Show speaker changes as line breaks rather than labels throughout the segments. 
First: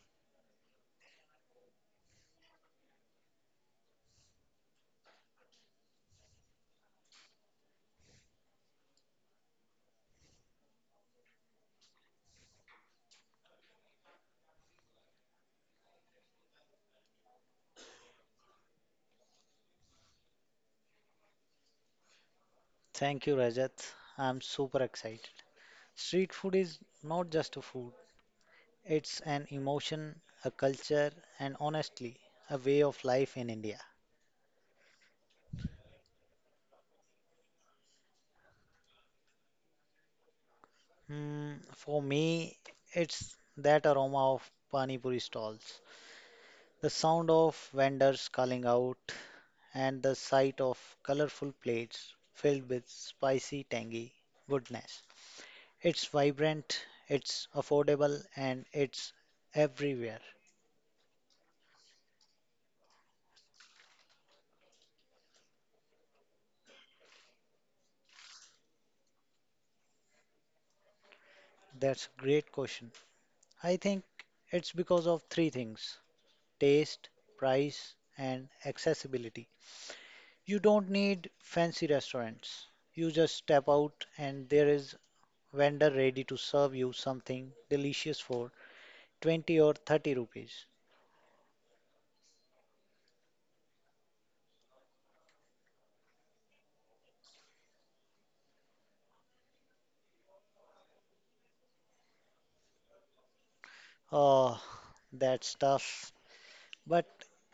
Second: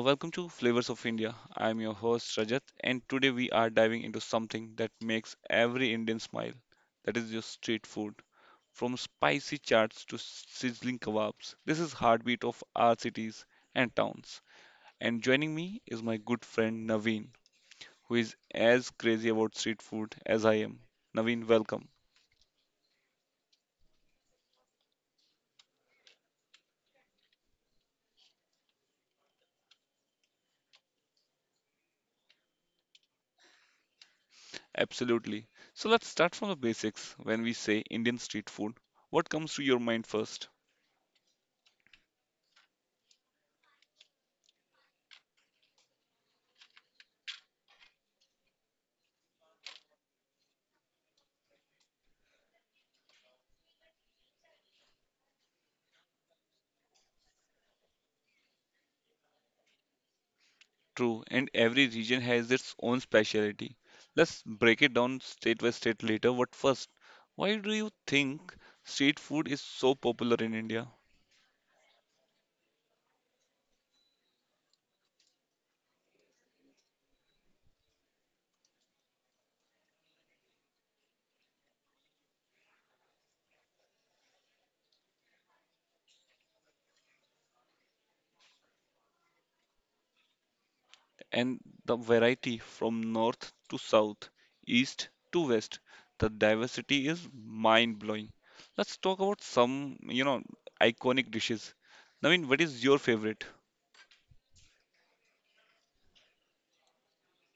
Welcome to Flavors of India. I'm your host Rajat, and today we are diving into something that makes every Indian smile. That is your street food. From spicy chaats to sizzling kebabs, this is heartbeat of our cities and towns. And joining me is my good friend Naveen, who is as crazy about street food as I am. Naveen, welcome.
Thank you, Rajat. I'm super excited. Street food is not just a food, it's an emotion, a culture, and honestly, a way of life in India.
Absolutely. So let's start from the basics. When we say Indian street food, what comes to your mind first?
For me, it's that aroma of pani puri stalls, the sound of vendors calling out, and the sight of colorful plates filled with spicy, tangy goodness. It's vibrant, it's affordable, and it's everywhere.
True, and every region has its own specialty. Let's break it down state by state later, but first, why do you think street food is so popular in India?
That's a great question. I think it's because of three things: taste, price, and accessibility. You don't need fancy restaurants. You just step out and there is vendor ready to serve you something delicious for 20 or 30 rupees.
And the variety from north to south, east to west, the diversity is mind-blowing. Let's talk about some, iconic dishes. Naveen, what is your favorite?
Oh, that's tough. But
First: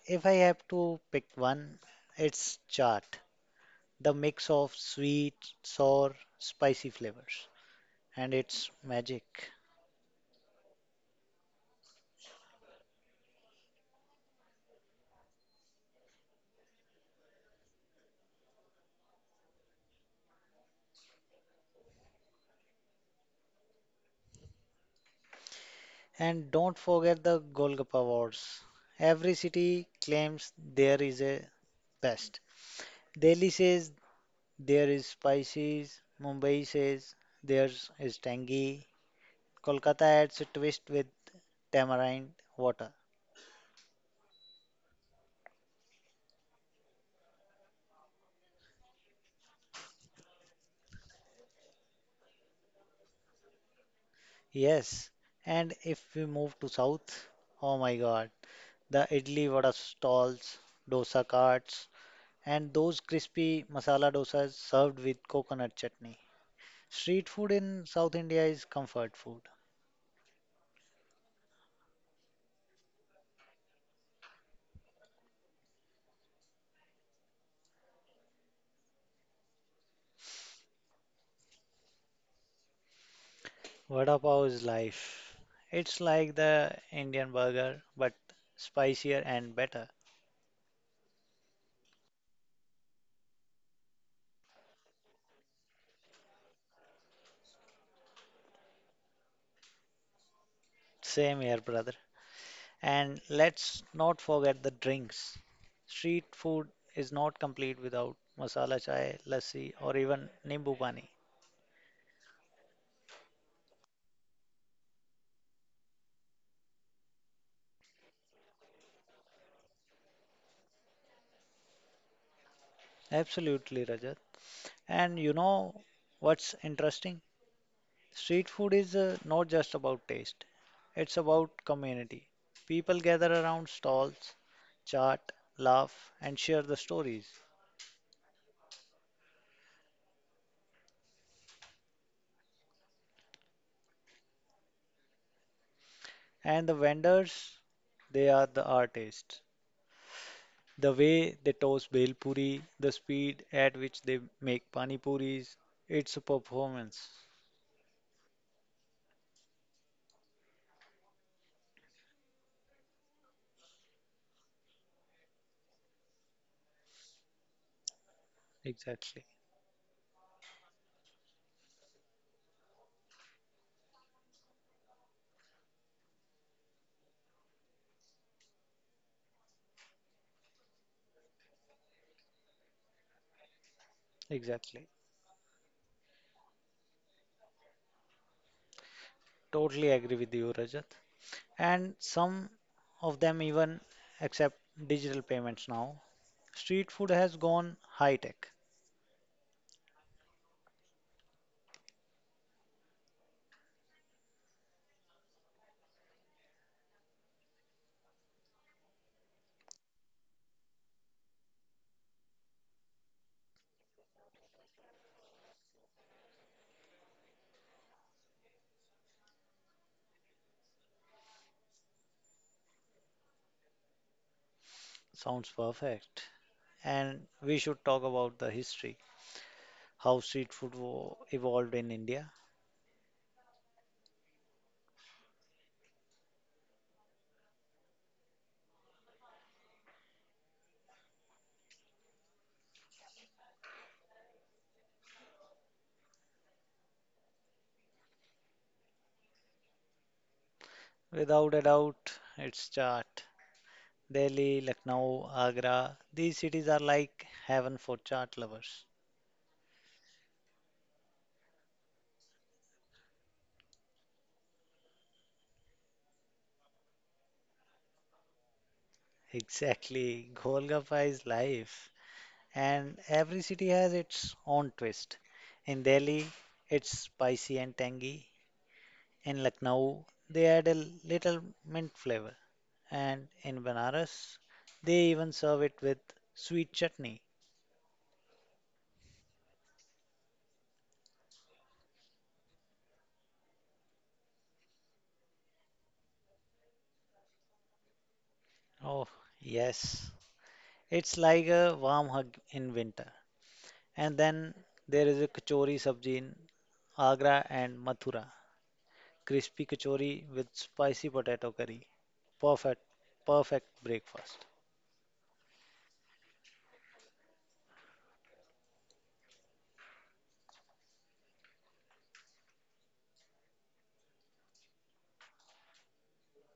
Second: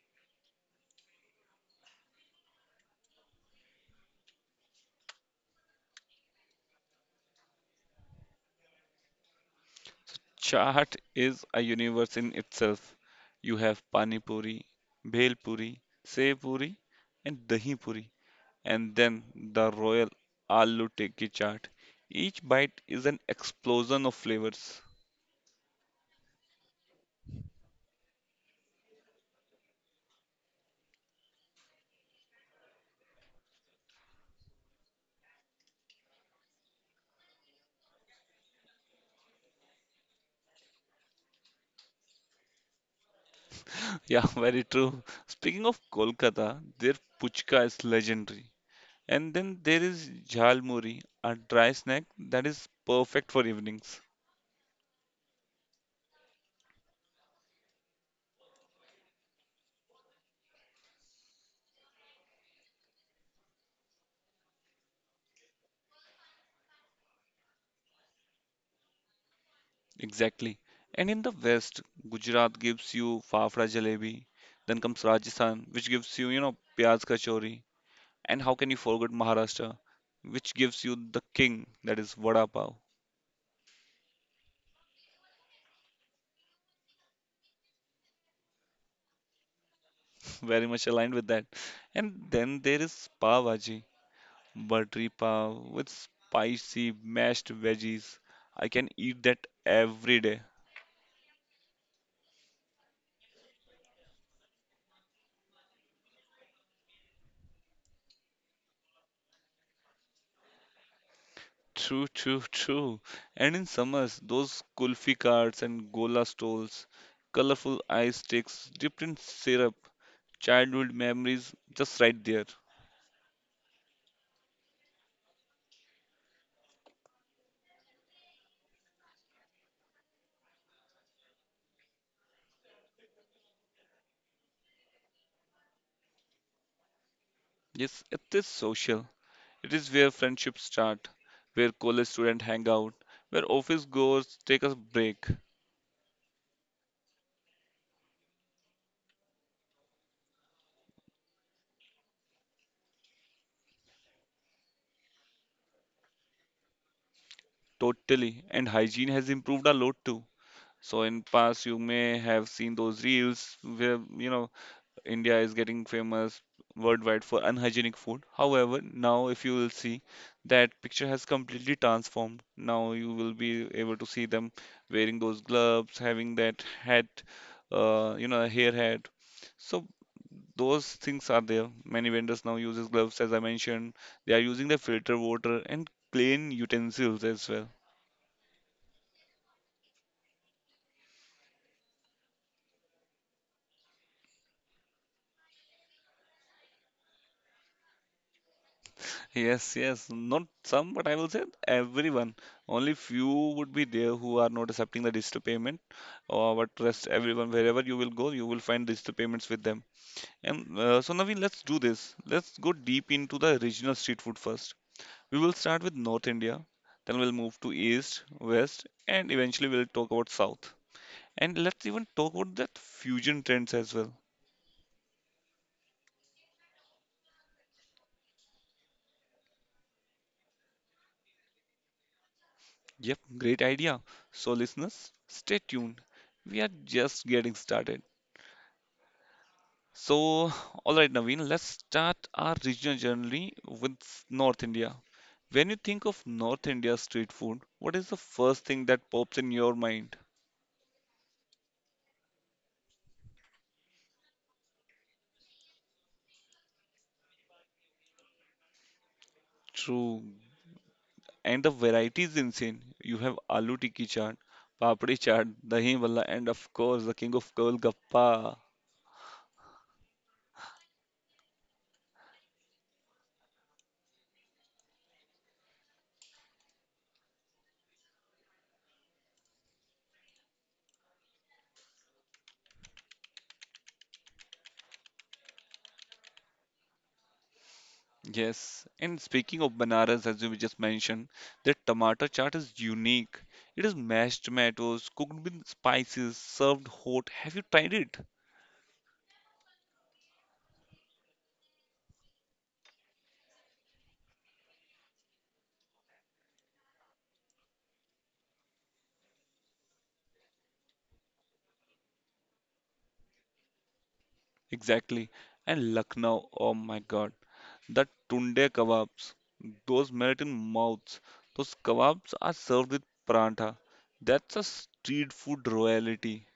if I have to pick one, it's chaat, the mix of sweet, sour, spicy flavors. And it's magic.
Chaat is a universe in itself. You have pani puri, bhel puri, sev puri, and dahi puri, and then the royal aloo tikki chaat. Each bite is an explosion of flavors.
And don't forget the Golgappa Awards. Every city claims there is a best. Delhi says there is spicy, Mumbai says theirs is tangy, Kolkata adds a twist with tamarind water.
Yeah, very true. Speaking of Kolkata, their puchka is legendary. And then there is jhalmuri, a dry snack that is perfect for evenings.
Yes, and if we move to south, oh my god, the idli vada stalls, dosa carts, and those crispy masala dosas served with coconut chutney. Street food in South India is comfort food.
Exactly. And in the West, Gujarat gives you fafra jalebi. Then comes Rajasthan, which gives you, pyaz kachori. And how can you forget Maharashtra, which gives you the king, that is vada pav.
Vada pav is life. It's like the Indian burger, but spicier and better.
Very much aligned with that. And then there is pav bhaji, buttery pav with spicy mashed veggies. I can eat that every day.
Same here, brother. And let's not forget the drinks. Street food is not complete without masala chai, lassi, or even nimbu pani.
True, true, true. And in summers, those kulfi carts and gola stalls, colorful ice sticks dipped in syrup, childhood memories just right there.
Absolutely, Rajat. And you know what's interesting? Street food is, not just about taste, it's about community. People gather around stalls, chat, laugh, and share the stories.
Yes, it is social. It is where friendships start, where college students hang out, where office goers take a break.
And the vendors, they are the artists. The way they toss bhel puri, the speed at which they make pani puris, it's a performance.
Totally. And hygiene has improved a lot too. So in past you may have seen those reels where India is getting famous worldwide for unhygienic food. However,
Exactly,
now if you will see that picture has completely transformed. Now you will be able to see them wearing those gloves, having that hat, hair hat. So those things are there. Many vendors now uses gloves, as I mentioned. They are using the
exactly.
filter water and clean utensils as well.
Totally agree with you, Rajat. And some of them even accept digital payments now. Street food has gone high tech.
Yes, yes. Not some, but I will say everyone. Only few would be there who are not accepting the digital payment. But rest everyone, wherever you will go, you will find digital payments with them. And so Naveen, let's do this. Let's go deep into the regional street food first. We will start with North India, then we'll move to East, West, and eventually we'll talk about South. And let's even talk about that fusion trends as well.
Sounds perfect. And we should talk about the history, how street food evolved in India.
Yep, great idea. So listeners, stay tuned. We are just getting started. So, all right, Naveen, let's start our regional journey with North India. When you think of North India street food, what is the first thing that pops in your mind?
Without a doubt, it's chart. Delhi, Lucknow, Agra, these cities are like heaven for chart lovers.
True. And the variety is insane. You have aloo tikki chaat, papdi chaat, dahi bhalla, and of course the king of Golgappa.
Exactly. Golgappa is life, and every city has its own twist. In Delhi, it's spicy and tangy. In Lucknow, they add a little mint flavor, and in Banaras, they even serve it with sweet chutney.
Yes. And speaking of Banaras, as we just mentioned, the tomato chaat is unique. It is mashed tomatoes cooked with spices, served hot. Have you tried it?
Oh, yes, it's like a warm hug in winter. And then there is a kachori sabji in Agra and Mathura. Crispy kachori with spicy potato curry. Perfect, perfect breakfast.
Exactly. And Lucknow, oh my god, the tunde kebabs, those melt in mouths. Those kebabs are served with paratha. That's a street food royalty.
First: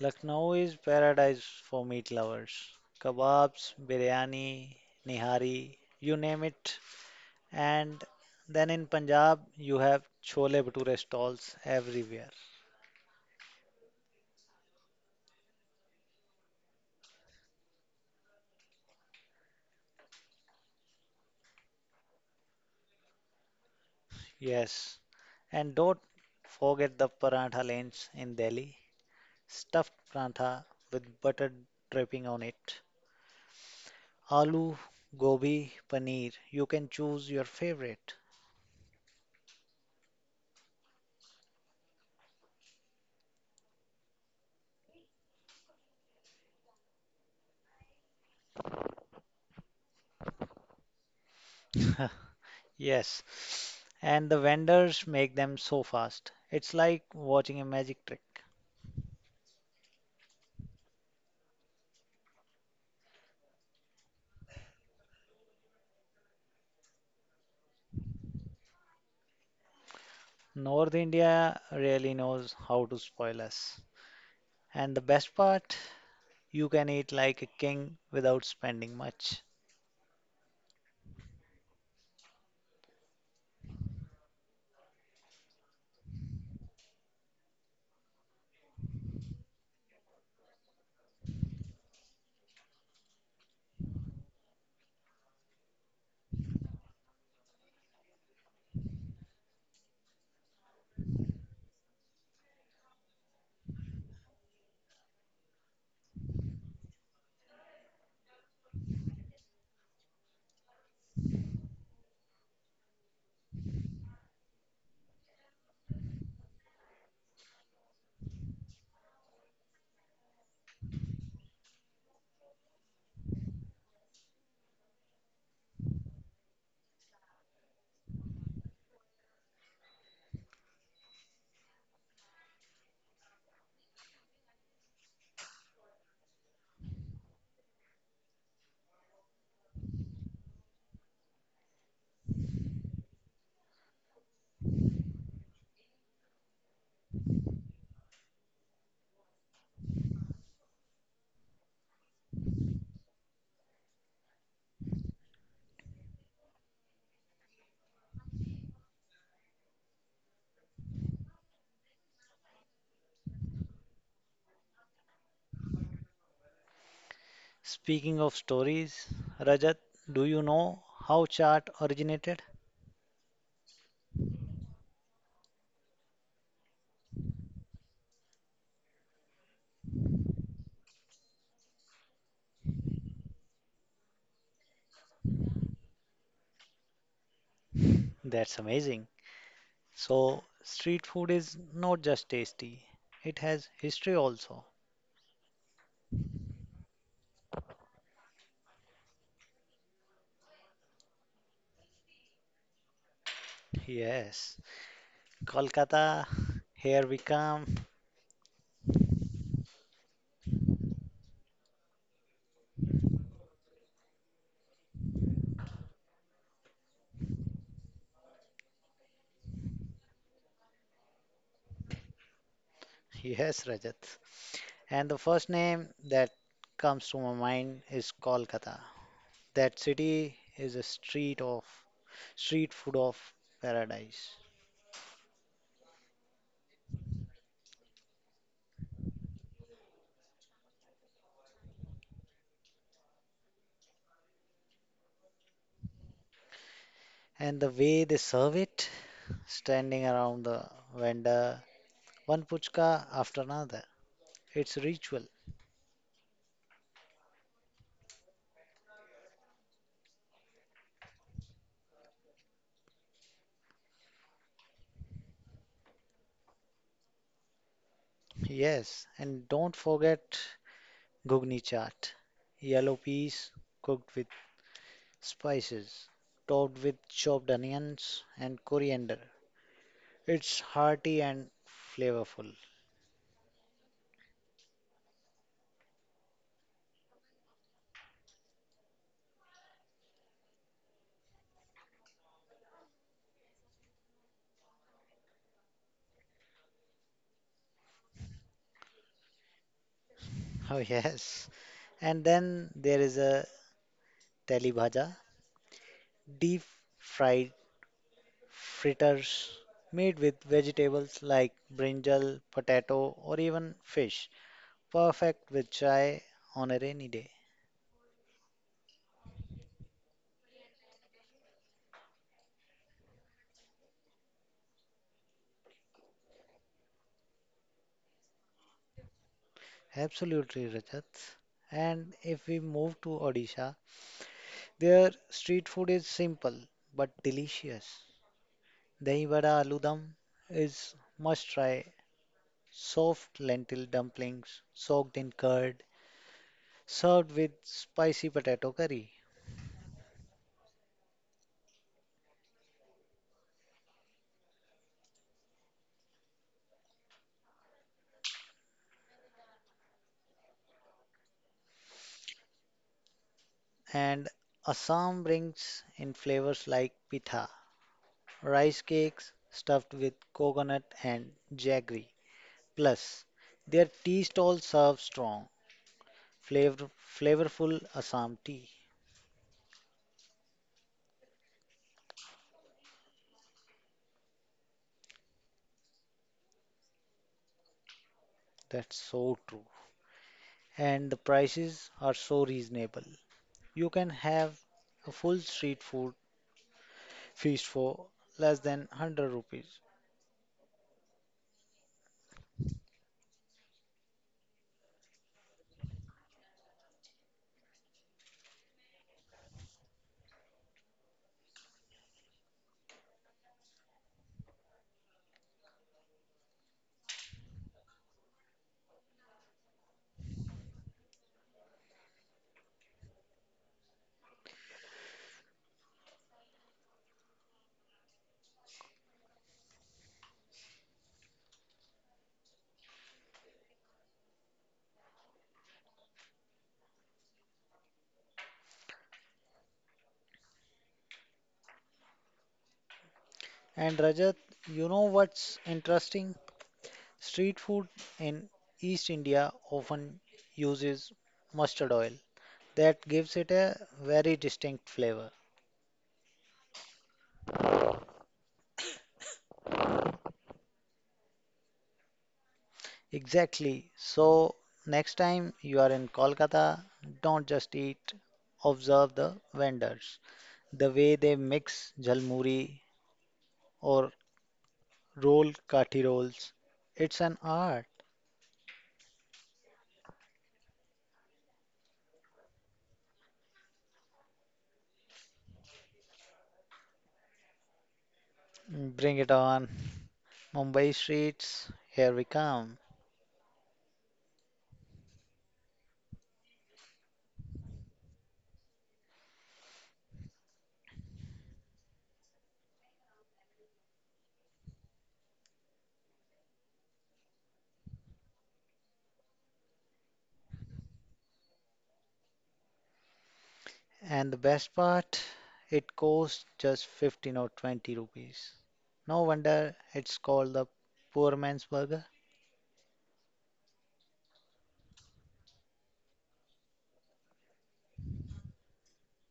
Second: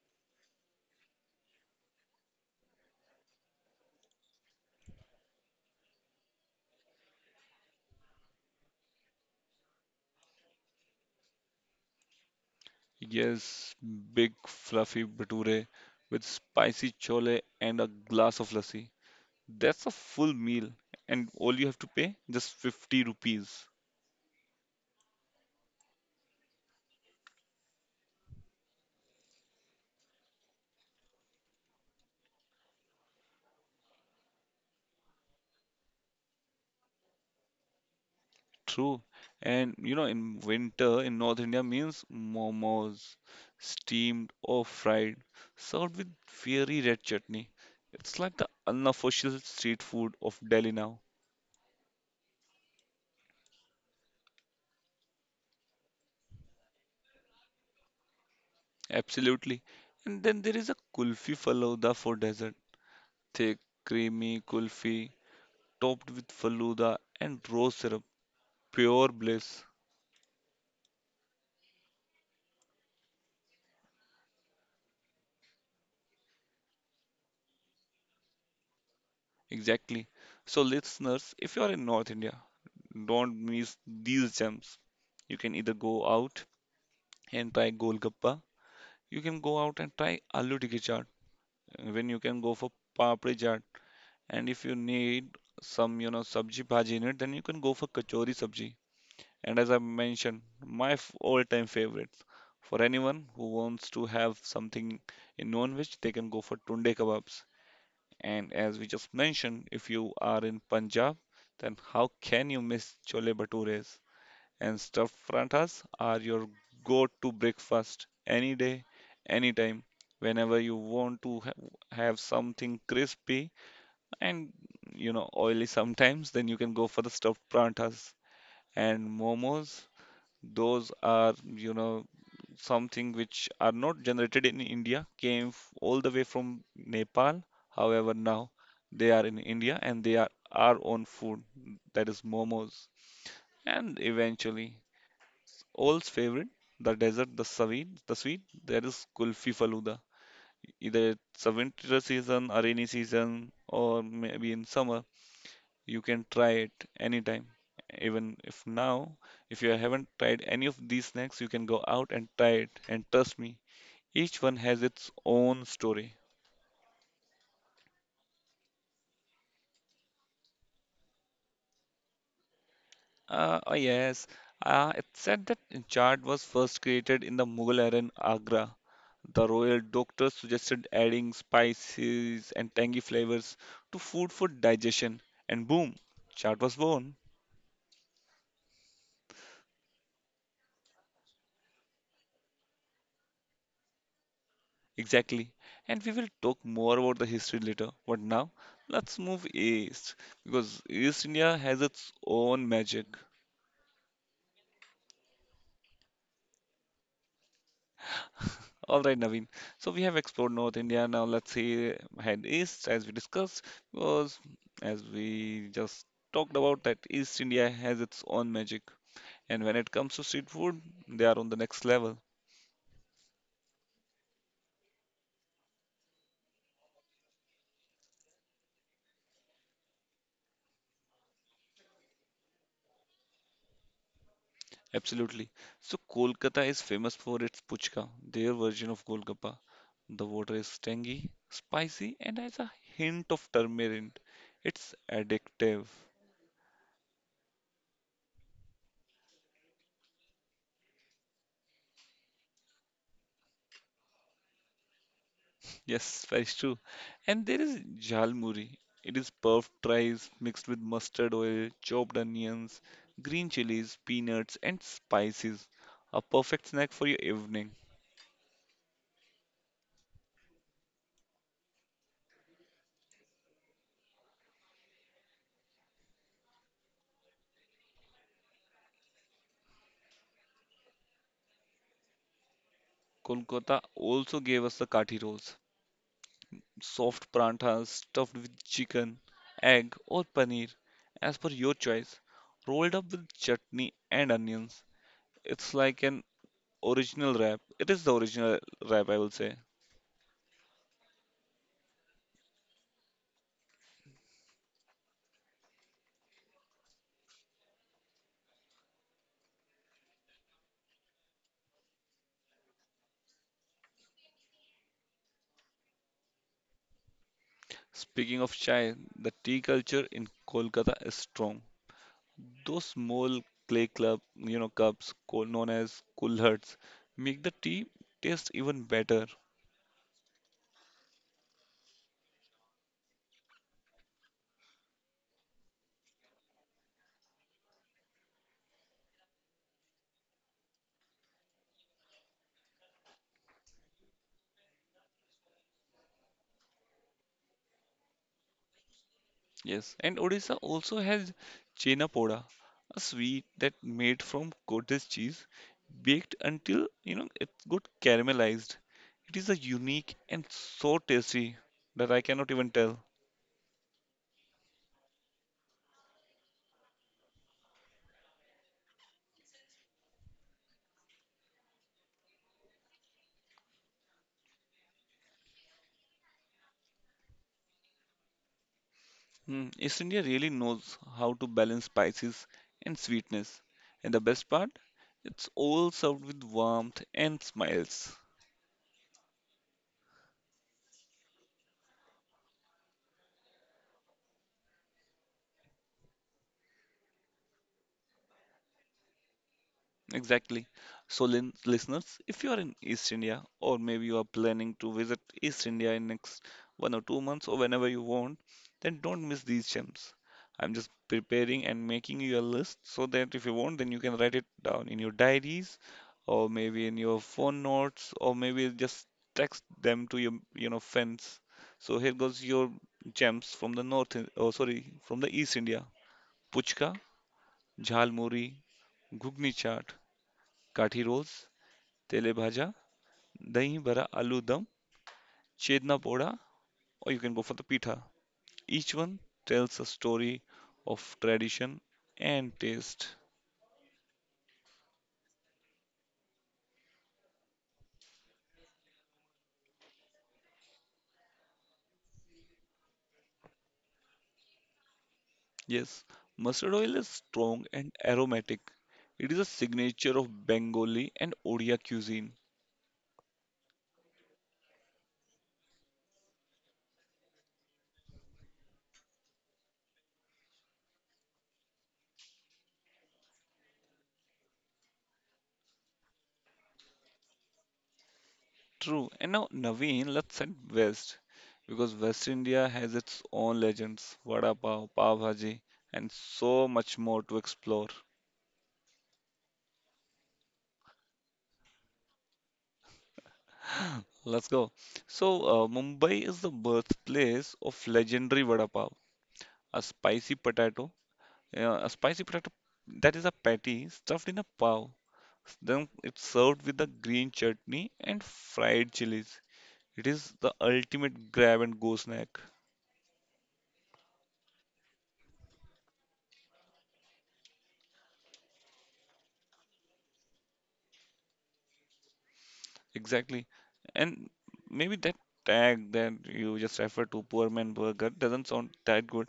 Lucknow is paradise for meat lovers. Kebabs, biryani, nihari, you name it. And then in Punjab, you have chole bhature stalls everywhere.
Yes, big fluffy bhature with spicy chole and a glass of lassi. That's a full meal, and all you have to pay just 50 rupees.
Yes. And don't forget the paratha lanes in Delhi. Stuffed prantha with butter dripping on it, aloo gobi paneer. You can choose your favorite.
True. And you know, in winter in North India means momos, steamed or fried, served with fiery red chutney. It's like the unofficial street food of Delhi now.
Yes, and the vendors make them so fast. It's like watching a magic trick.
Absolutely. And then there is a kulfi falooda for dessert. Thick, creamy kulfi topped with falooda and rose syrup. Pure bliss.
North India really knows how to spoil us. And the best part, you can eat like a king without spending much.
Exactly. So, listeners, if you are in North India, don't miss these gems. You can either go out and try golgappa. You can go out and try aloo tikki chaat. When you can go for papri chaat, and if you need some, sabji bhaji in it, then you can go for kachori sabji. And as I mentioned, my all-time favorite for anyone who wants to have something in non-veg, they can go for tunde kebabs. And as we just mentioned, if you are in Punjab, then how can you miss chole bhatures? And stuffed pratas are your go to breakfast any day, anytime, whenever you want to have something crispy and oily sometimes, then you can go for the stuffed pratas and momos. Those are something which are not generated in India, all the way from Nepal. However, now they are in India and they are our own food, that is momos. And eventually, All's favorite, the desert, the sweet. There is Kulfi Faluda. Either it's a winter season, a rainy season, or maybe in summer, you can try it anytime. Even if now, if you haven't tried any of these snacks, you can go out and try it. And trust me, each one has its own story.
Speaking of stories, Rajat, do you know how chaat originated?
Oh yes, it's said that chaat was first created in the Mughal era in Agra. The royal doctor suggested adding spices and tangy flavors to food for digestion, and boom, chaat was born.
That's amazing. So, street food is not just tasty, it has history also.
Exactly. And we will talk more about the history later. But now, let's move east because East India has its own magic.
Yes, Kolkata, here we come.
All right, Naveen. So we have explored North India. Now let's see head east as we discussed because as we just talked about that East India has its own magic. And when it comes to street food, they are on the next level.
Yes, Rajat. And the first name that comes to my mind is Kolkata. That city is a street of street food of paradise.
Absolutely. So Kolkata is famous for its puchka, their version of Golgappa. The water is tangy, spicy, and has a hint of turmeric. It's addictive.
And the way they serve it, standing around the vendor, one puchka after another. It's ritual.
Yes, that's true. And there is jhalmuri. It is puffed rice mixed with mustard oil, chopped onions, green chilies, peanuts, and spices. A perfect snack for your evening.
Yes, and don't forget Gugni chaat, yellow peas cooked with spices, topped with chopped onions and coriander. It's hearty and flavorful.
Kolkata also gave us the kathi rolls, soft paratha stuffed with chicken, egg, or paneer, as per your choice, rolled up with chutney and onions. It's like an original wrap. It is the original wrap, I will say.
Oh, yes. And then there is a teli bhaja, deep fried fritters made with vegetables like brinjal, potato, or even fish. Perfect with chai on a rainy day.
Speaking of chai, the tea culture in Kolkata is strong. Those small clay club, you know, cups called known as kulhards make the tea taste even better.
Absolutely, Rajat. And if we move to Odisha, their street food is simple but delicious. Dahi vada aloo dum is must try. Soft lentil dumplings soaked in curd, served with spicy potato curry.
Yes, and Odisha also has chenapoda, a sweet that made from cottage cheese, baked until it got caramelized. It is a unique and so tasty that I cannot even tell.
And Assam brings in flavors like pitha, rice cakes stuffed with coconut and jaggery. Plus, their tea stalls serve strong, flavor, flavorful Assam tea.
Hmm, East India really knows how to balance spices and sweetness, and the best part, it's all served with warmth and smiles.
That's so true. And the prices are so reasonable. You can have a full street food feast for less than 100 rupees.
Exactly. So, listeners, if you are in East India or maybe you are planning to visit East India in next 1 or 2 months or whenever you want, then don't miss these gems. I'm just preparing and making you a list so that if you want, then you can write it down in your diaries or maybe in your phone notes or maybe just text them to your, friends. So here goes your gems from the north, oh sorry, from the East India. Puchka, Jhalmuri, Gugni chaat, Kathi rolls, tele bhaja, dahi vada, aloo dum, chedna poda, or you can go for the pitha. Each one tells a story of tradition and taste.
And Rajat, you know what's interesting? Street food in East India often uses mustard oil. That gives it a very distinct flavor.
Yes, mustard oil is strong and aromatic. It is a signature of Bengali and Odia cuisine.
Exactly. So, next time you are in Kolkata, don't just eat, observe the vendors. The way they mix jalmuri or roll kathi rolls, it's an art.
True. And now, Naveen, let's head west because West India has its own legends, vada pav, pav bhaji, and so much more to explore.
Bring it on. Mumbai streets, here we come.
Let's go. So, Mumbai is the birthplace of legendary vada pav, a spicy potato. A spicy potato that is a patty stuffed in a pav. Then it's served with a green chutney and fried chilies. It is the ultimate grab and go snack.
And the best part, it costs just 15 or 20 rupees. No wonder it's called the poor man's burger.
Exactly. And maybe that tag that you just referred to, poor man burger, doesn't sound that good,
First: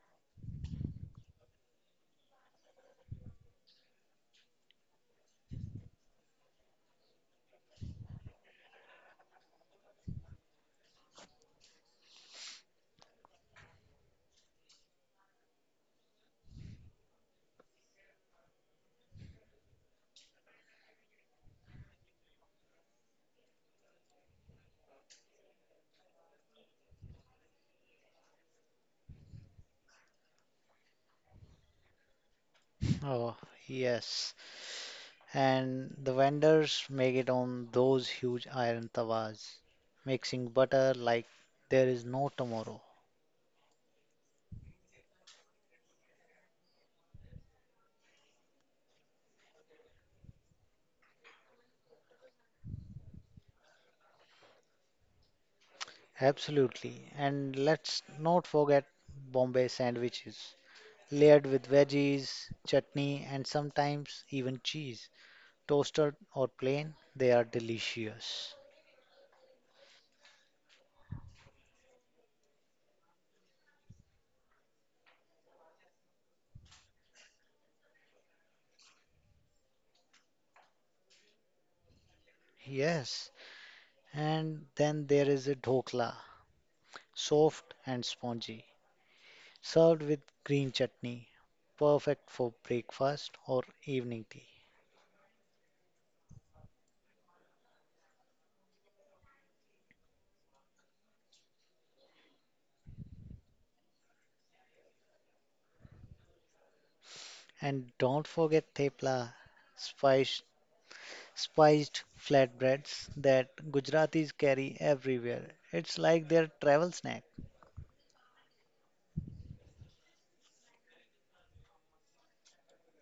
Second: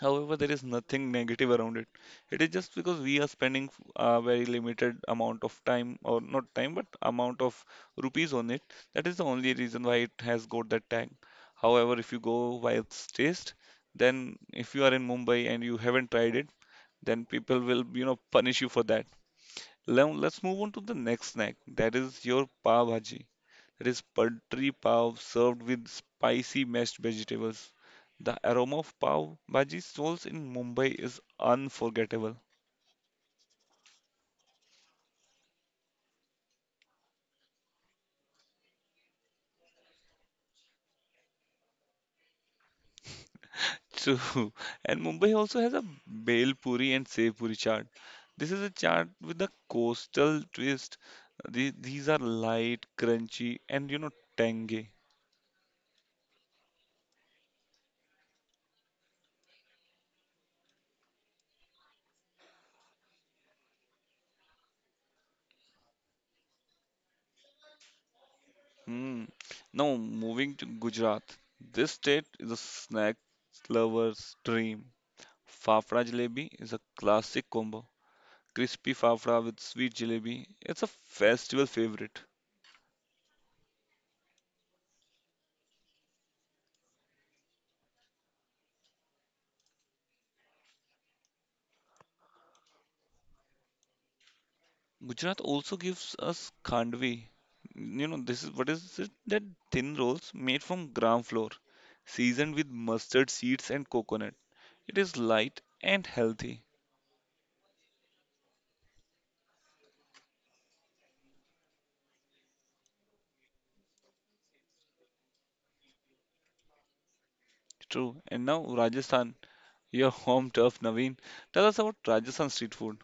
however, there is nothing negative around it. It is just because we are spending a very limited amount of time, or not time, but amount of rupees on it. That is the only reason why it has got that tag. However, if you go while it's taste, then if you are in Mumbai and you haven't tried it, then people will, punish you for that. Now let's move on to the next snack. That is your pav bhaji. It is poultry pav served with spicy mashed vegetables. The aroma of pav bhaji stalls in Mumbai is unforgettable.
Oh, yes. And the vendors make it on those huge iron tawas, mixing butter like there is no tomorrow.
True. And Mumbai also has a bhel puri and sev puri chaat. This is a chaat with a coastal twist. These are light, crunchy, and tangy.
Absolutely. And let's not forget Bombay sandwiches layered with veggies, chutney, and sometimes even cheese. Toasted or plain, they are delicious.
Hmm. Now moving to Gujarat. This state is a snack lover's dream. Fafra jalebi is a classic combo, crispy fafda with sweet jalebi. It's a festival favorite.
Yes, and then there is a dhokla, soft and spongy, served with green chutney, perfect for breakfast or evening tea.
Gujarat also gives us khandvi. You know, this is what is it? That Thin rolls made from gram flour, seasoned with mustard seeds and coconut. It is light and healthy.
And don't forget thepla, spiced, spiced flatbreads that Gujaratis carry everywhere. It's like their travel snack.
True. And now Rajasthan, your home turf, Naveen. Tell us about Rajasthan street food.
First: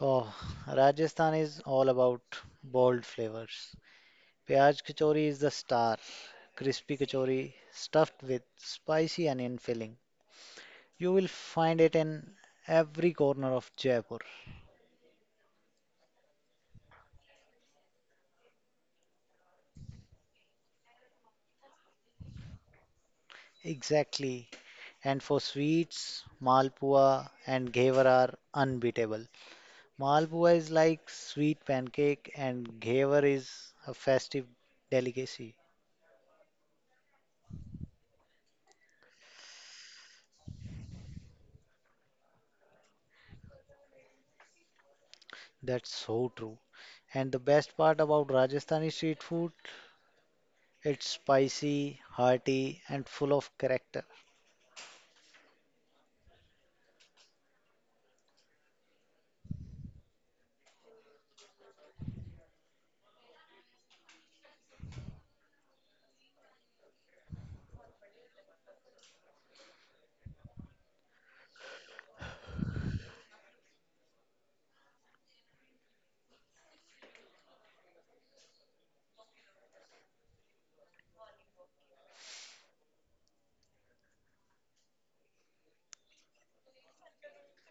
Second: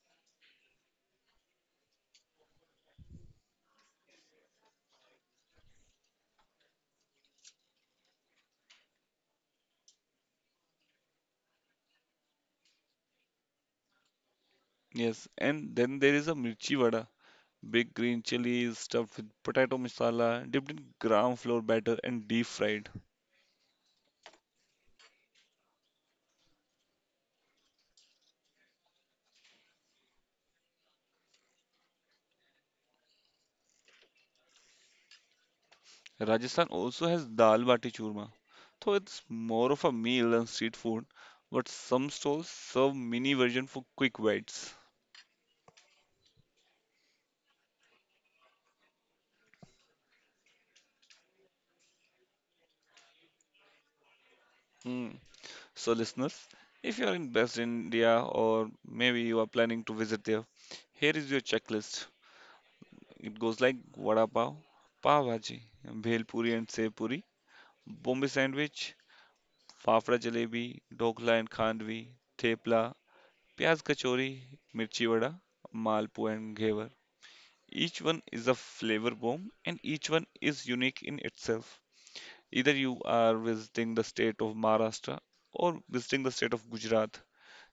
Oh, Rajasthan is all about bold flavors. Pyaj kachori is the star. Crispy kachori stuffed with spicy onion filling. You will find it in every corner of Jaipur.
Yes, and then there is a mirchi vada, big green chilies stuffed with potato masala, dipped in gram flour batter and deep fried.
Exactly. And for sweets, Malpua and Ghevar are unbeatable. Malpua is like sweet pancake and Ghevar is a festive delicacy.
Rajasthan also has dal bati churma, though it's more of a meal than street food, but some stalls serve mini version for quick bites.
That's so true. And the best part about Rajasthani street food, it's spicy, hearty, and full of character.
Hmm. So listeners, if you are in West India or maybe you are planning to visit there, here is your checklist. It goes like vada pav, pav bhaji, bhel puri and sev puri, Bombay sandwich, fafda jalebi, dokla and khandvi, thepla, pyaz kachori, mirchi vada, malpu and ghevar. Each one is a flavor bomb and each one is unique in itself. Either you are visiting the state of Maharashtra or visiting the state of Gujarat,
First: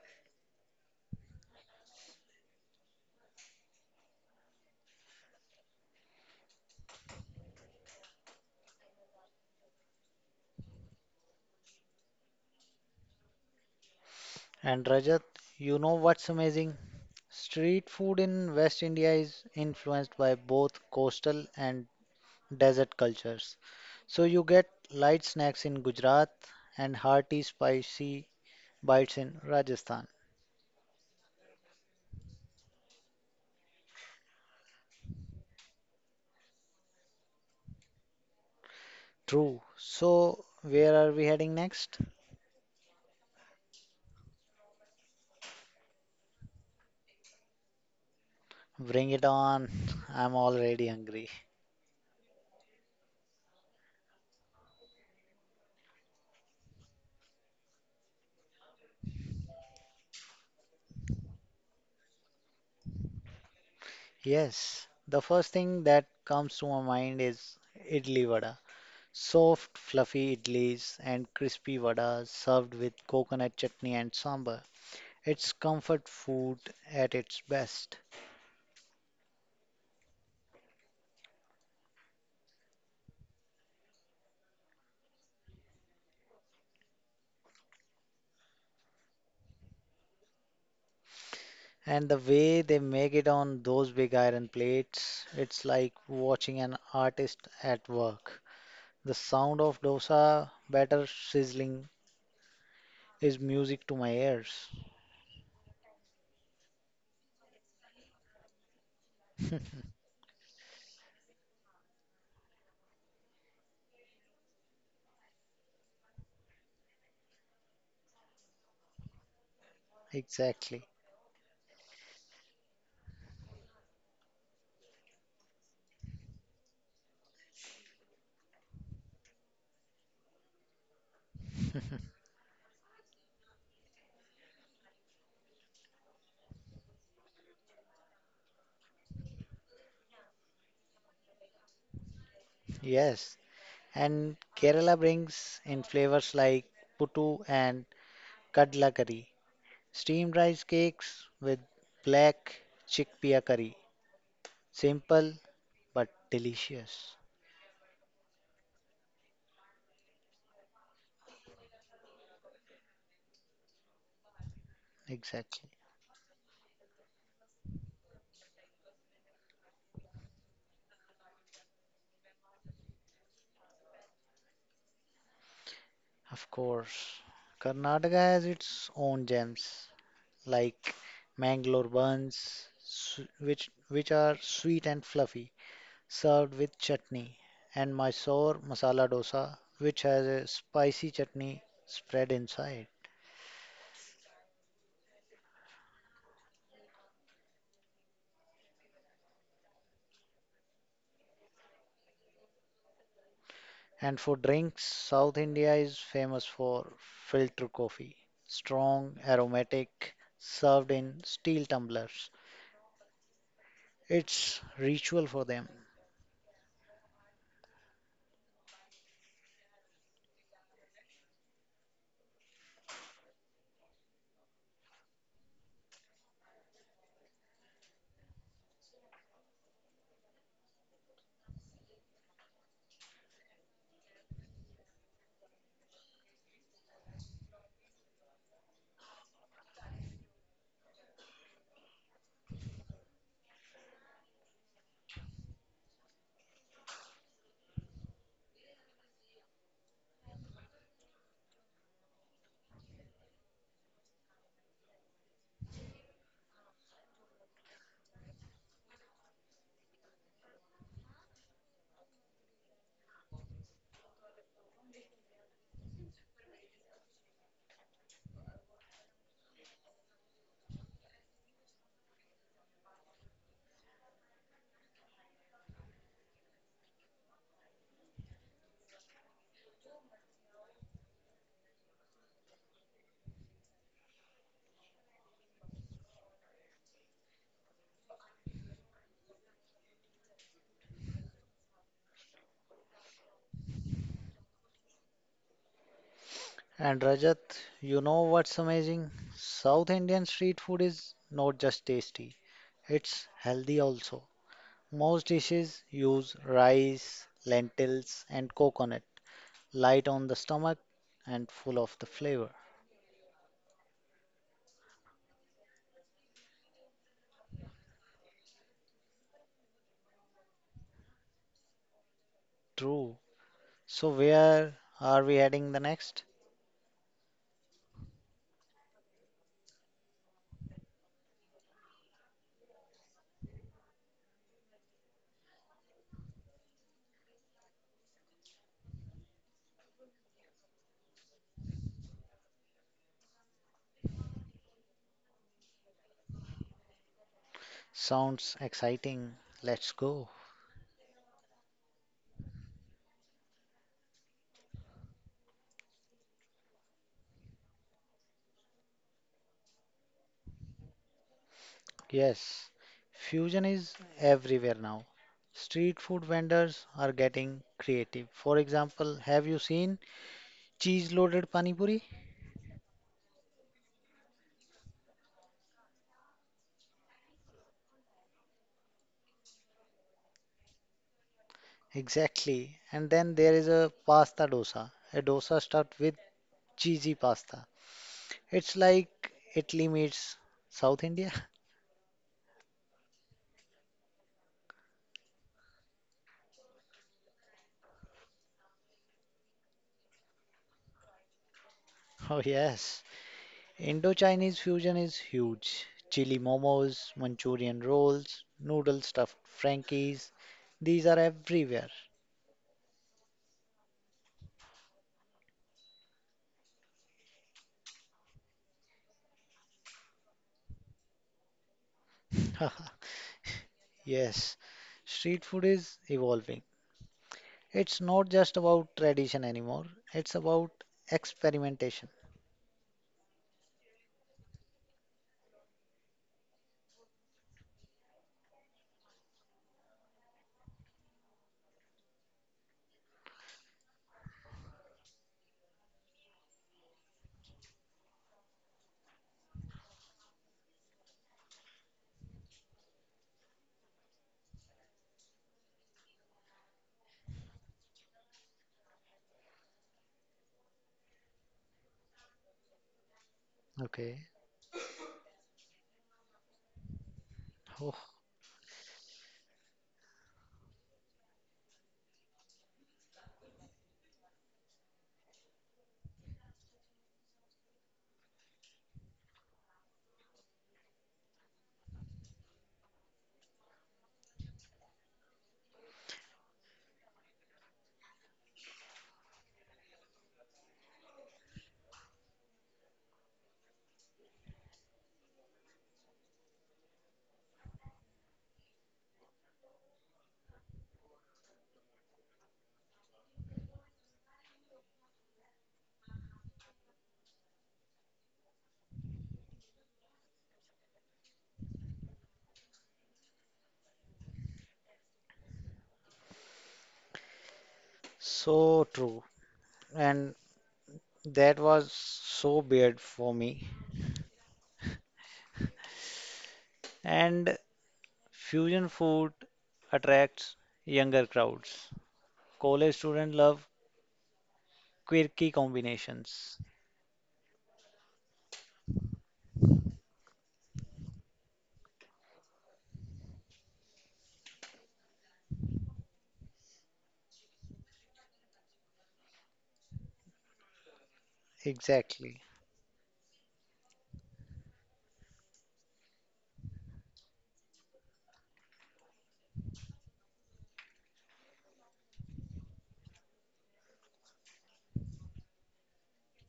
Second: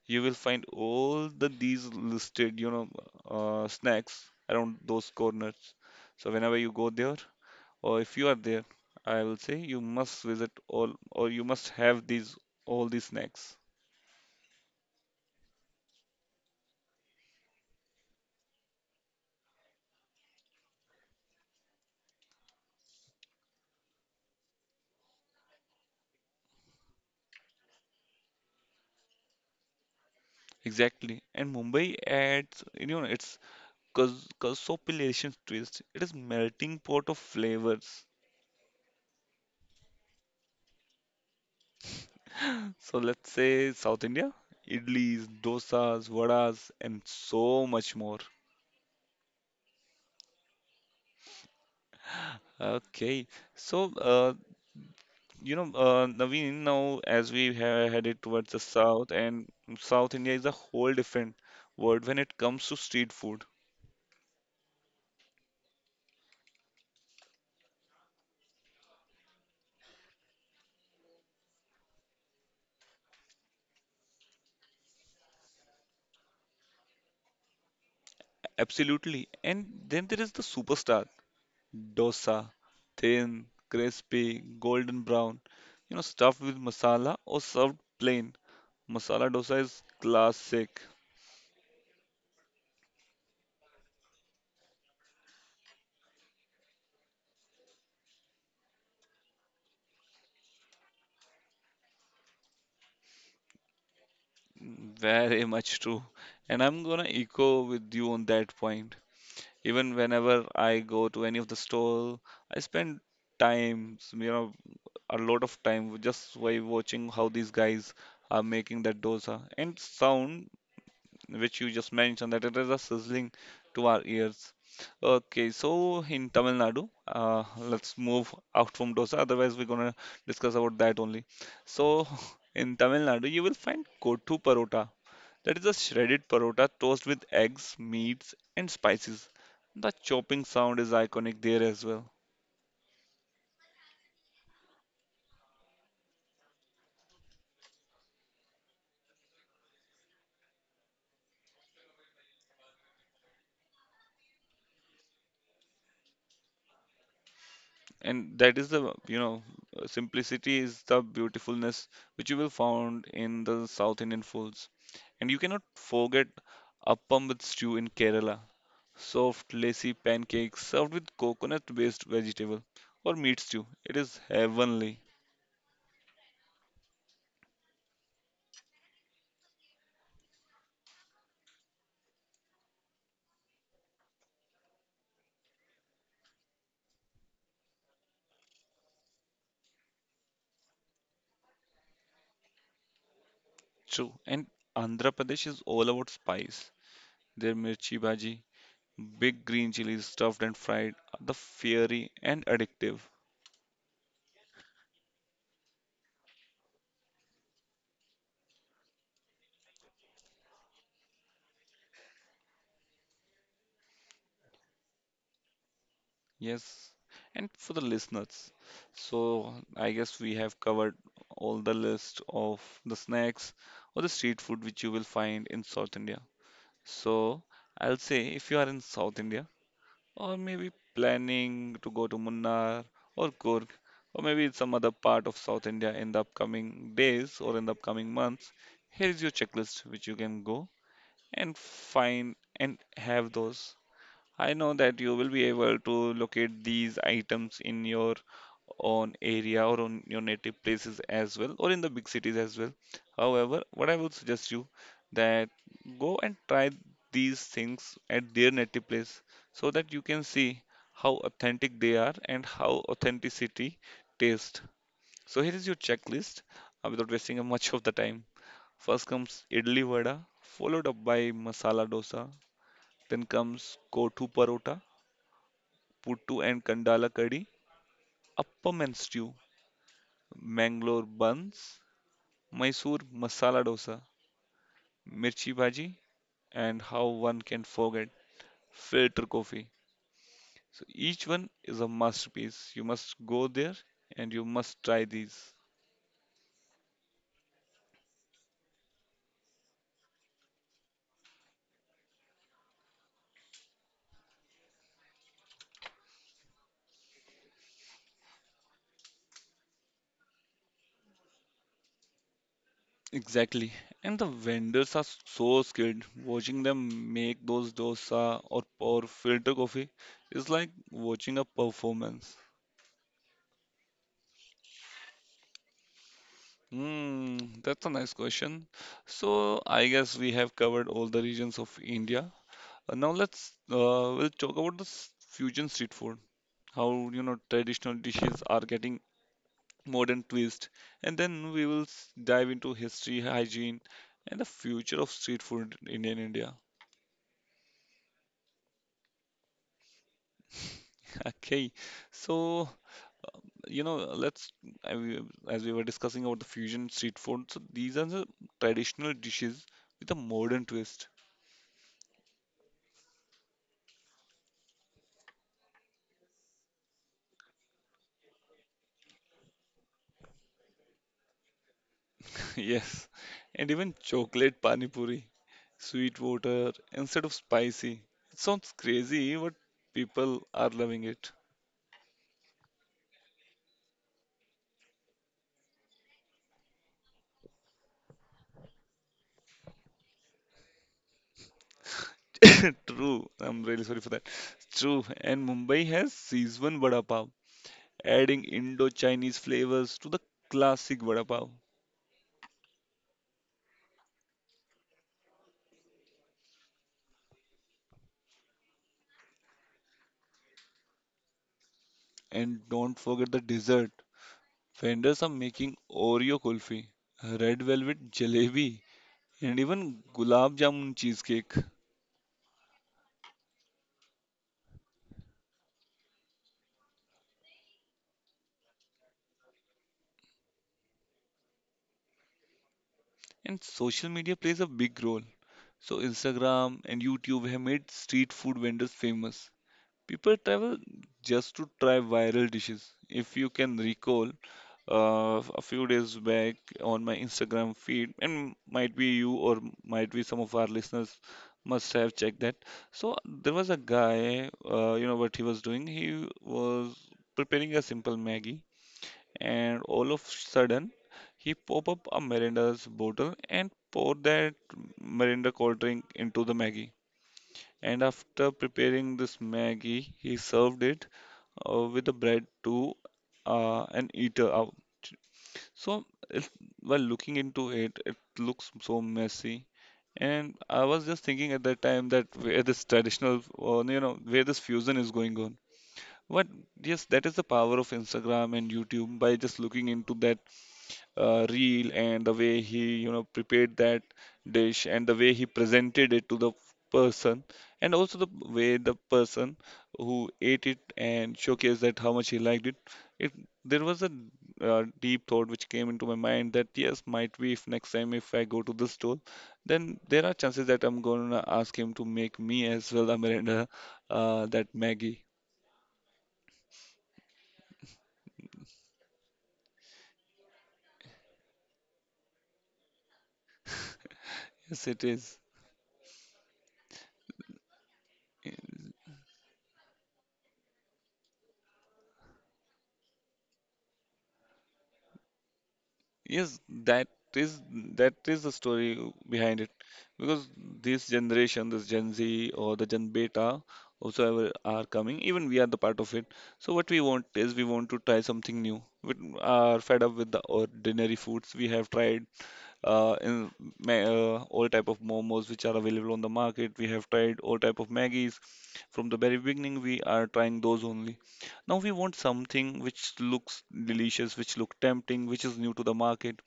you will find all the these listed, snacks around those corners. So whenever you go there or if you are there, I will say you must visit all or you must have these all these snacks.
And Rajat, you know what's amazing? Street food in West India is influenced by both coastal and desert cultures. So you get light snacks in Gujarat and hearty, spicy bites in Rajasthan.
Exactly. And Mumbai adds, you know, it's cause cosopilation twist. It is melting pot of flavors.
True. So where are we heading next?
So let's say South India, idlis, dosas, vadas, and so much more.
Bring it on. I'm already hungry.
Okay, so Naveen, now as we have headed towards the south, and South India is a whole different world when it comes to street food.
Yes, the first thing that comes to my mind is idli vada. Soft, fluffy idlis and crispy vadas served with coconut chutney and sambar. It's comfort food at its best.
Absolutely. And then there is the superstar, dosa, thin, crispy, golden brown, you know, stuffed with masala or served plain. Masala dosa is classic,
And the way they make it on those big iron plates, it's like watching an artist at work. The sound of dosa batter sizzling is music to my ears.
very much true. And I'm gonna echo with you on that point. Even whenever I go to any of the store, I spend time, you know, a lot of time just by watching how these guys are making that dosa. And sound
Exactly.
which you just mentioned that it is a sizzling to our ears. Okay, so in Tamil Nadu, let's move out from dosa. Otherwise, we're gonna discuss about that only. So in Tamil Nadu, you will find kottu parota. That is a shredded parota tossed with eggs, meats, and spices. The chopping sound is iconic there as well.
Yes. And Kerala brings in flavors like puttu and kadla curry, steamed rice cakes with black chickpea curry. Simple but delicious.
And that is the simplicity is the beautifulness which you will found in the South Indian foods. And you cannot
Exactly.
forget appam with stew in Kerala, soft lacy pancakes served with coconut-based vegetable or meat stew. It is heavenly.
Of course. Karnataka has its own gems like Mangalore buns, which are sweet and fluffy, served with chutney, and Mysore masala dosa, which has a spicy chutney spread inside.
True. And Andhra Pradesh is all about spice. Their mirchi bhaji, big green chilies stuffed and fried, are the fiery and addictive.
And for drinks, South India is famous for filter coffee, strong, aromatic, served in steel tumblers. It's ritual for them.
Yes, and for the listeners. So I guess we have covered all the list of the snacks or the street food which you will find in South India. So I'll say if you are in South India or maybe planning to go to Munnar or Kurg or maybe in some other part of South India in the upcoming days or in the upcoming months, here is your checklist which you can go and find and have those. I know that you will be able to locate these items in your own area or on your native places as well, or in the big cities as well. However, what I would suggest you that go and try these things at their native place so that you can see how authentic they are and how authenticity tastes. So here is your checklist without wasting much of the time. First comes idli vada, followed up by masala dosa. Then comes kotu parota puttu and kandala curry, appam and stew, Mangalore buns, Mysore masala dosa, mirchi bhaji, and how one can forget filter coffee. So each one is a masterpiece. You must go there and you must try these.
And Rajat, you know what's amazing? South Indian street food is not just tasty, it's healthy also. Most dishes use rice, lentils, and coconut, light on the stomach and full of the flavor.
Exactly. And the vendors are so skilled. Watching them make those dosa or pour filter coffee is like watching a performance.
True. So, where are we heading the next?
Hmm, that's a nice question. So I guess we have covered all the regions of India. Now let's we'll talk about the fusion street food. How you know traditional dishes are getting modern twist, and then we will dive into history, hygiene, and the future of street food in Indian India.
Sounds exciting. Let's go.
Okay, so you know let's as we were discussing about the fusion street food. So these are the traditional dishes with a modern twist.
Yes, fusion is everywhere now. Street food vendors are getting creative. For example, have you seen cheese loaded pani puri?
Yes, and even chocolate pani puri, sweet water instead of spicy. It sounds crazy, but people are loving it.
Exactly. And then there is a pasta dosa. A dosa stuffed with cheesy pasta. It's like Italy meets South India.
True, I'm really sorry for that. True, and Mumbai has Szechuan vada pav, adding Indo-Chinese flavors to the classic vada pav.
Oh, yes. Indo-Chinese fusion is huge. Chili momos, Manchurian rolls, noodle stuffed Frankies, these are everywhere.
And don't forget the dessert. Vendors are making Oreo kulfi, red velvet jalebi, and even gulab jamun cheesecake.
Yes, street food is evolving. It's not just about tradition anymore, it's about experimentation.
And social media plays a big role. So Instagram and YouTube have made street food vendors famous. People travel just to try viral dishes. If you can recall, a few days back on my Instagram feed, and might be you or might be some of our listeners must have checked that. So there was a guy, you know what he was doing? He was preparing a simple Maggie and all of sudden he pop up a Miranda's bottle and pour
Okay.
that Miranda cold drink into the Maggie.
Oh,
And after preparing this Maggie, he served it with the bread to an eater out. So it, while looking into it, it looks so messy. And I was just thinking at that time that where this traditional, you know, where this fusion is going on. But yes, that is the power of Instagram and YouTube by just looking into that reel and the way he you know prepared that dish and the way he presented it to the person and also the way the person who ate it and showcased that how much he liked it. There was a deep thought which came into my mind that yes might be if next time if I go to this stall then there are chances that I'm going to ask him to make me as well a Miranda that Maggie.
so true. And that was so weird for me.
Yes it is.
And fusion food attracts younger crowds. College students love quirky combinations.
Yes, is that is the story behind it, because this generation, this Gen Z or the Gen Beta, whosoever are coming, even we are the part of it. So what we want is we want to try something new. We are fed up with the ordinary foods we have tried,
Exactly.
in all type of momos which are available on the market. We have tried all type of Maggies. From the very beginning, we are trying those only. Now we want something which looks delicious, which look tempting, which is new to the market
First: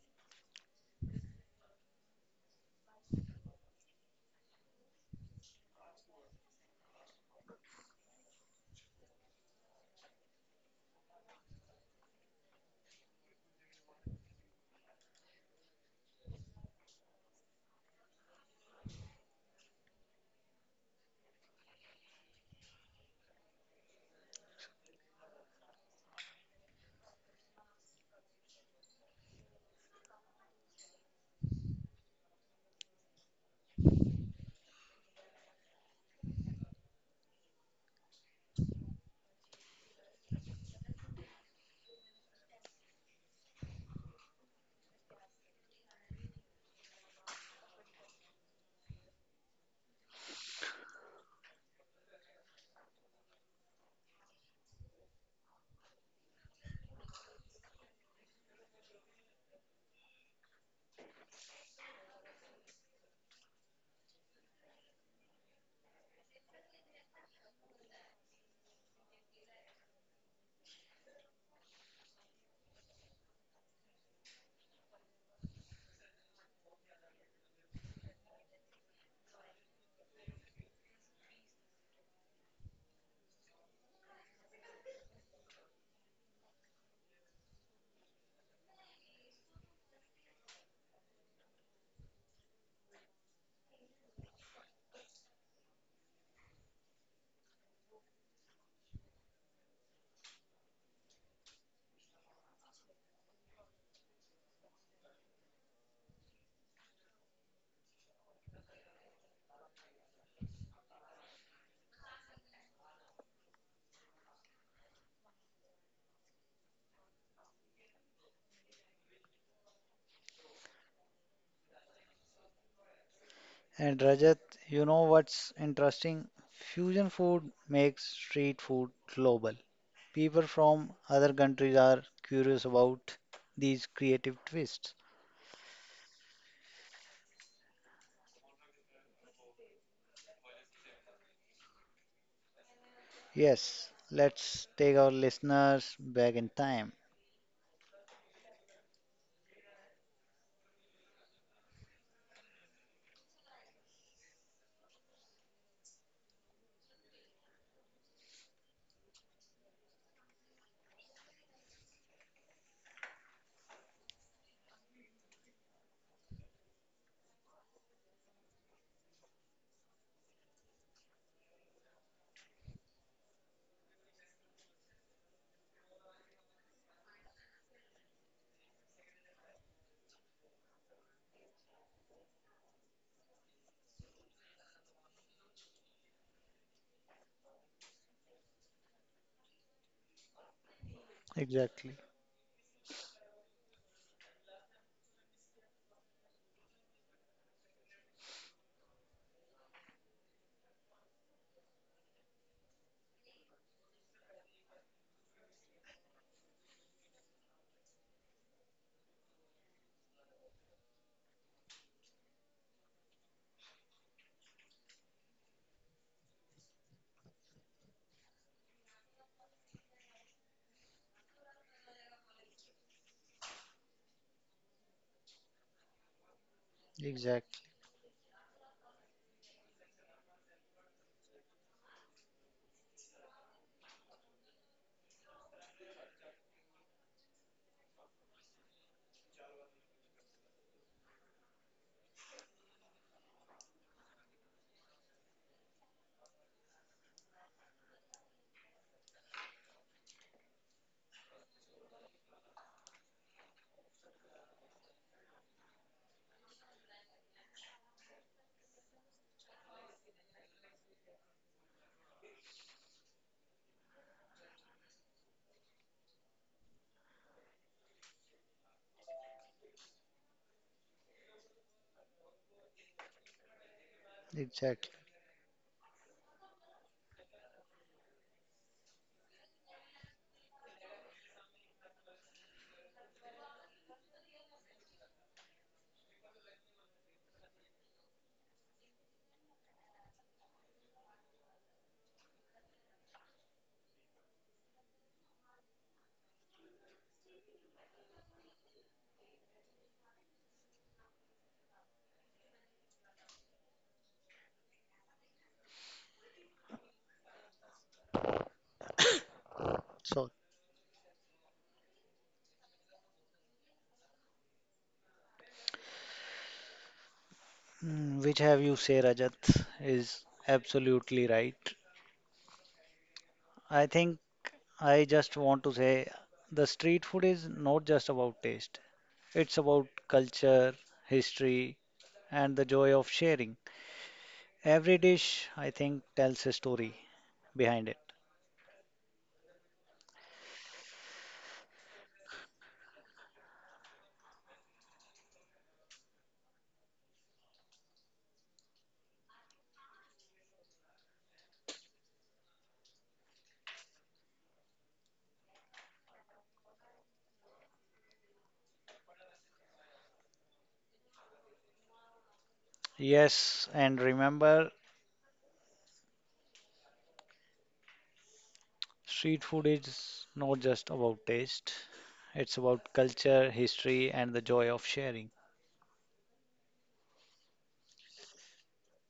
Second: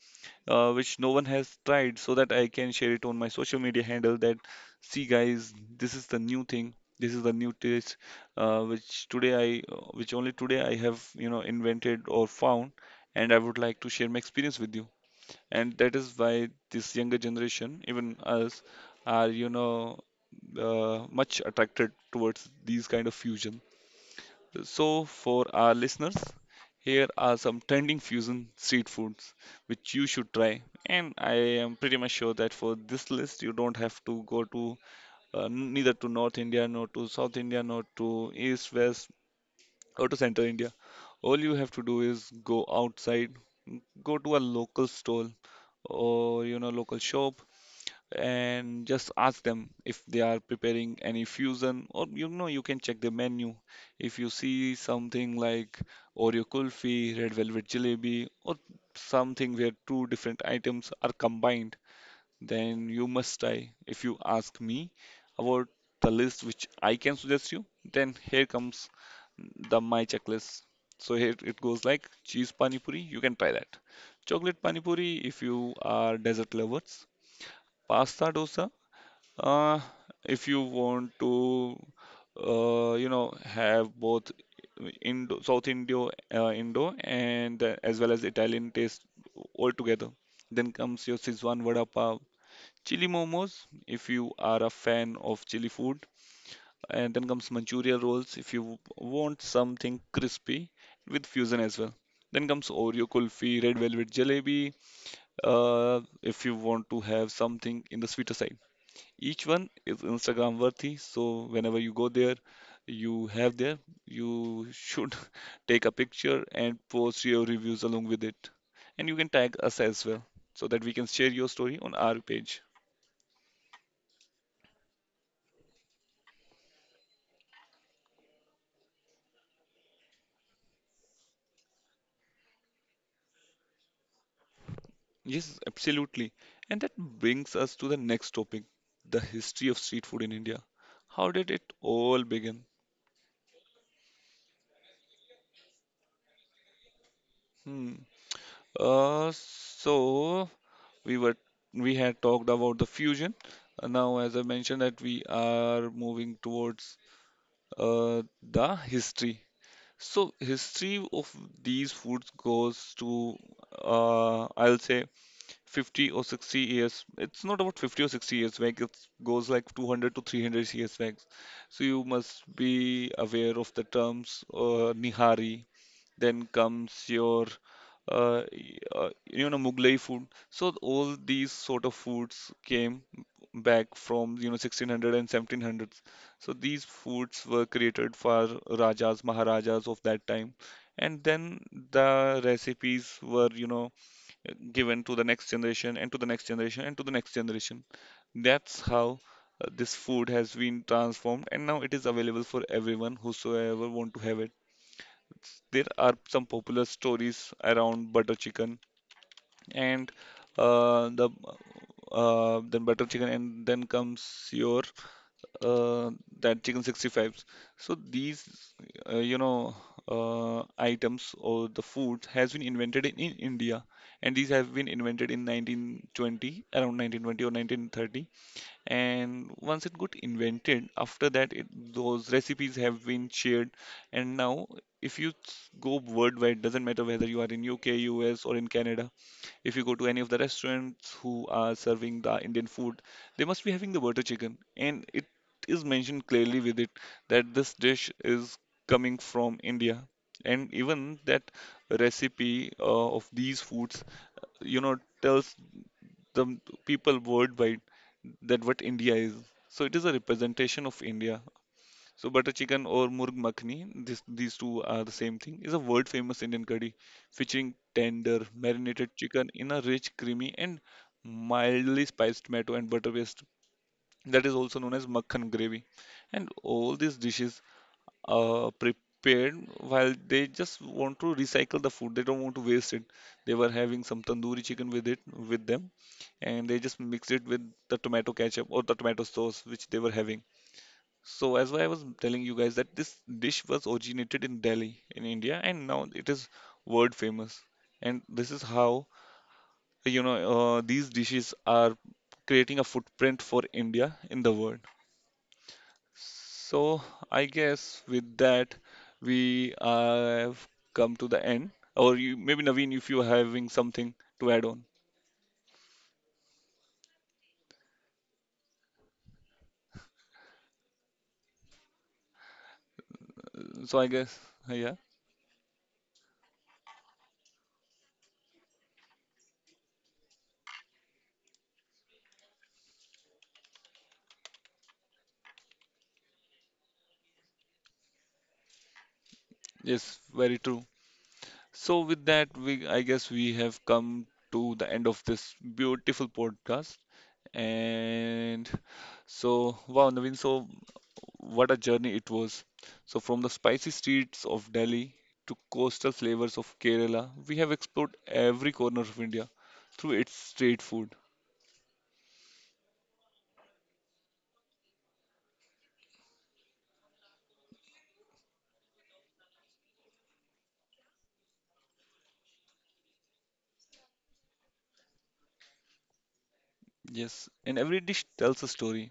which no one has tried so that I can share it on my social media handle that see guys this is the new thing, this is the new taste, which only today I have you know invented or found, and I would like to share my experience with you, and that is why this younger generation even us are much attracted towards these kind of fusion. So, for our listeners, here are some trending fusion street foods which you should try. And I am pretty much sure that for this list, you don't have to go to neither to North India, nor to South India, nor to East, West, or to Central India. All you have to do is go outside, go to a local stall or you know local shop and just ask them if they are preparing any fusion, or you know you can check the menu. If you see something like Oreo kulfi, red velvet jalebi or something where two different items are combined, then you must try. If you ask me about the list which I can suggest you, then here comes the my checklist. So here it goes like cheese pani puri, you can try that, chocolate pani puri if you are dessert lovers, pasta dosa, uh, if you want to, have both Indo, South Indo, Indo, and as well as Italian taste all together, then comes your Sizzwan vada pav, chili momos if you are a fan of chili food, and then comes Manchuria rolls if you want something crispy with fusion as well. Then comes Oreo kulfi, red velvet jalebi, if you want to have something in the sweeter side. Each one is Instagram worthy, so whenever you go there, you have there, you should take a picture and post your reviews along with it. And you can tag us as well so that we can share your story on our page.
And Rajat, you know what's interesting? Fusion food makes street food global. People from other countries are curious about these creative twists.
Yes, absolutely. And that brings us to the next topic, the history of street food in India. How did it all begin?
Yes, let's take our listeners back in time.
Hmm. So we were we had talked about the fusion. Now, as I mentioned, that we are moving towards the history. So, history of these foods goes to I'll say 50 or 60 years. It's not about 50 or 60 years back. It goes like 200 to 300 years back. So you must be aware of the terms nihari, then comes your you know, Mughlai food. So all these sort of foods came back from, you know, 1600 and 1700s. So these foods were created for rajas, maharajas of that time, and then
Exactly.
the recipes were, you know, given to the next generation and to the next generation and to the next generation. That's how this food has been transformed, and now it is available for everyone whosoever want to have it. There are some popular stories around butter chicken and the then butter chicken, and then comes your uh, that chicken 65s. So these uh, you know items or the food has been invented in India, and these have been invented in 1920, around 1920 or
Exactly,
1930. And once it got invented, after that it, those recipes have been shared, and now if you go worldwide, doesn't matter whether you are in UK, US, or in Canada, if you go to any of the restaurants who are serving the Indian food, they must be having the butter chicken, and it is mentioned clearly with it that this dish is coming from India. And even that recipe of these foods, you know, tells the people worldwide that what India is. So it is a representation of India. So butter chicken or murg makhni, this, these two are the same thing, is a world famous Indian curry featuring tender marinated chicken in a rich, creamy and mildly spiced tomato and butter paste that is also known
exactly.
as makhan gravy. And all these dishes prepared while they just want to recycle the food. They don't want to waste it. They were having some tandoori chicken with it, with them, and they just mixed it with the tomato ketchup or the tomato sauce which they were having. So as why I was telling you guys that this dish was originated in Delhi in India, and now it is world famous. And this is how, you know, these dishes are creating a footprint for India in the world. So I guess with that, we
So,
have come to the end. Or you, maybe Naveen, if you're having something to add on.
which have you say, Rajat, is absolutely right. I
So I
think
guess yeah,
I just want to say the street food is not just about taste, it's about culture, history, and the joy of sharing. Every dish, I think, tells a story behind it.
yes, very true. So with that, we I guess we have come to the end of this beautiful podcast. And so wow, Naveen, so what a journey it was. So, from the spicy streets of Delhi to coastal flavors of Kerala, we have explored every corner of India through its street food.
Yes, and remember, street food is not just about taste, it's about culture, history, and the joy of sharing.
Yes, and every dish tells a story.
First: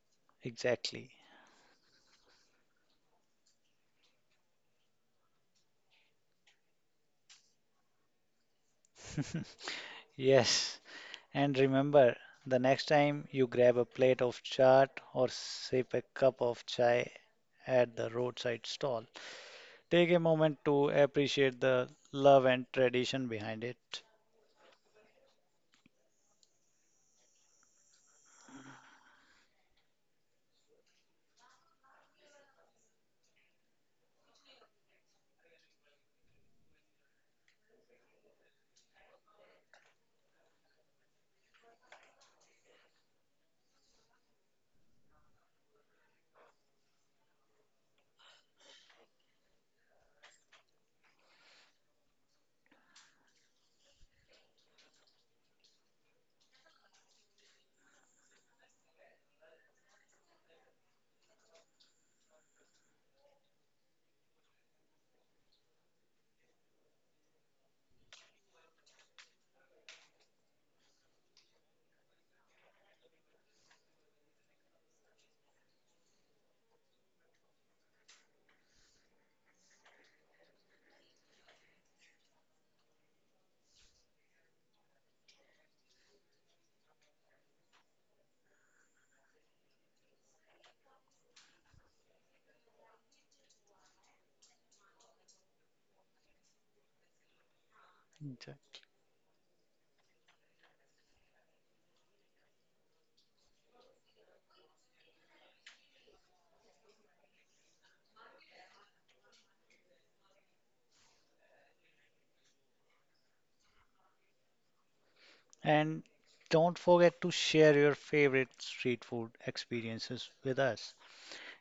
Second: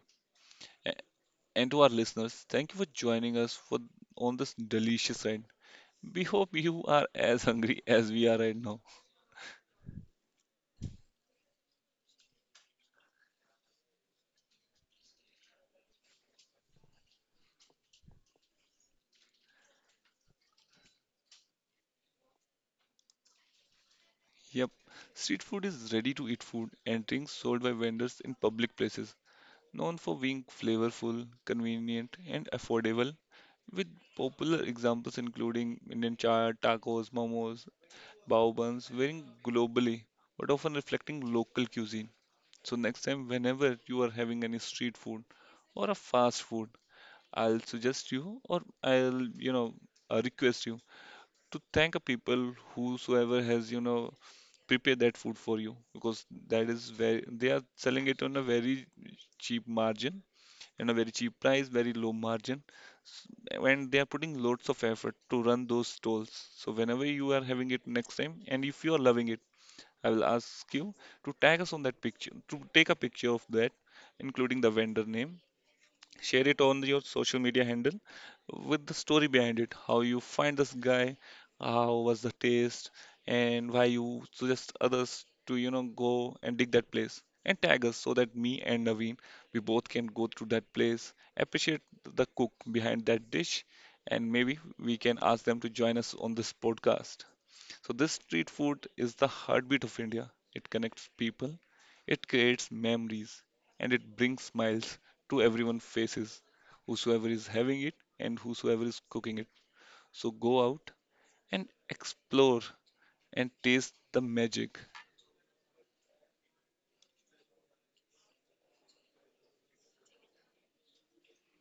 A-
Exactly.
And to our listeners, thank you for joining us for on this delicious ride. We hope you are as hungry as we are right now.
Yes. And remember, the next time you grab a plate of chaat or sip a cup of chai at the roadside stall, take a moment to appreciate the love and tradition behind it.
Yep, street food is ready to eat food and drinks sold by vendors in public places, known for being flavorful, convenient, and affordable, with popular examples including Indian chaat, tacos, momos, bao buns, varying globally but often reflecting local cuisine. So next time, whenever you are having any street food or a fast food, I'll suggest you, or I'll, you know, request you to thank a people whosoever has, you know, prepared that food for you, because that is very, they are selling it on a very cheap margin, in a very cheap price, very low margin. And they are putting lots of effort to run those stalls. So whenever you are having it next time, and if you are loving it, I will ask you to tag us on that picture, to take a picture of that, including the vendor name, share it on your social media handle with the story behind it, how you find this guy, how was the taste, and why you suggest others to, you know, go and dig that place, and tag us so that me and Naveen, we both can go through that place, appreciate the cook behind that dish, and maybe we can ask them to join us on this podcast. So this street
Okay.
food is the heartbeat of India. It connects people, it creates memories, and it brings smiles to everyone's faces, whosoever is having it and whosoever is cooking it. So go out and explore and taste the magic.
And don't forget to share your favorite street food experiences with us.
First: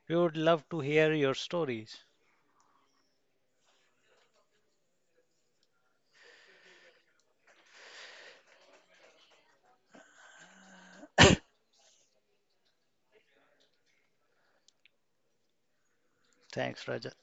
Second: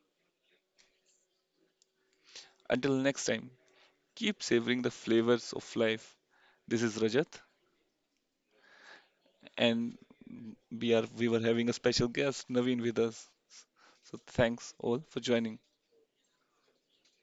We would love to hear your stories.
Until next time, keep savoring the flavors of life. This is Rajat, and we were having a special guest Naveen with us. So thanks all for joining.
Thanks, Rajat.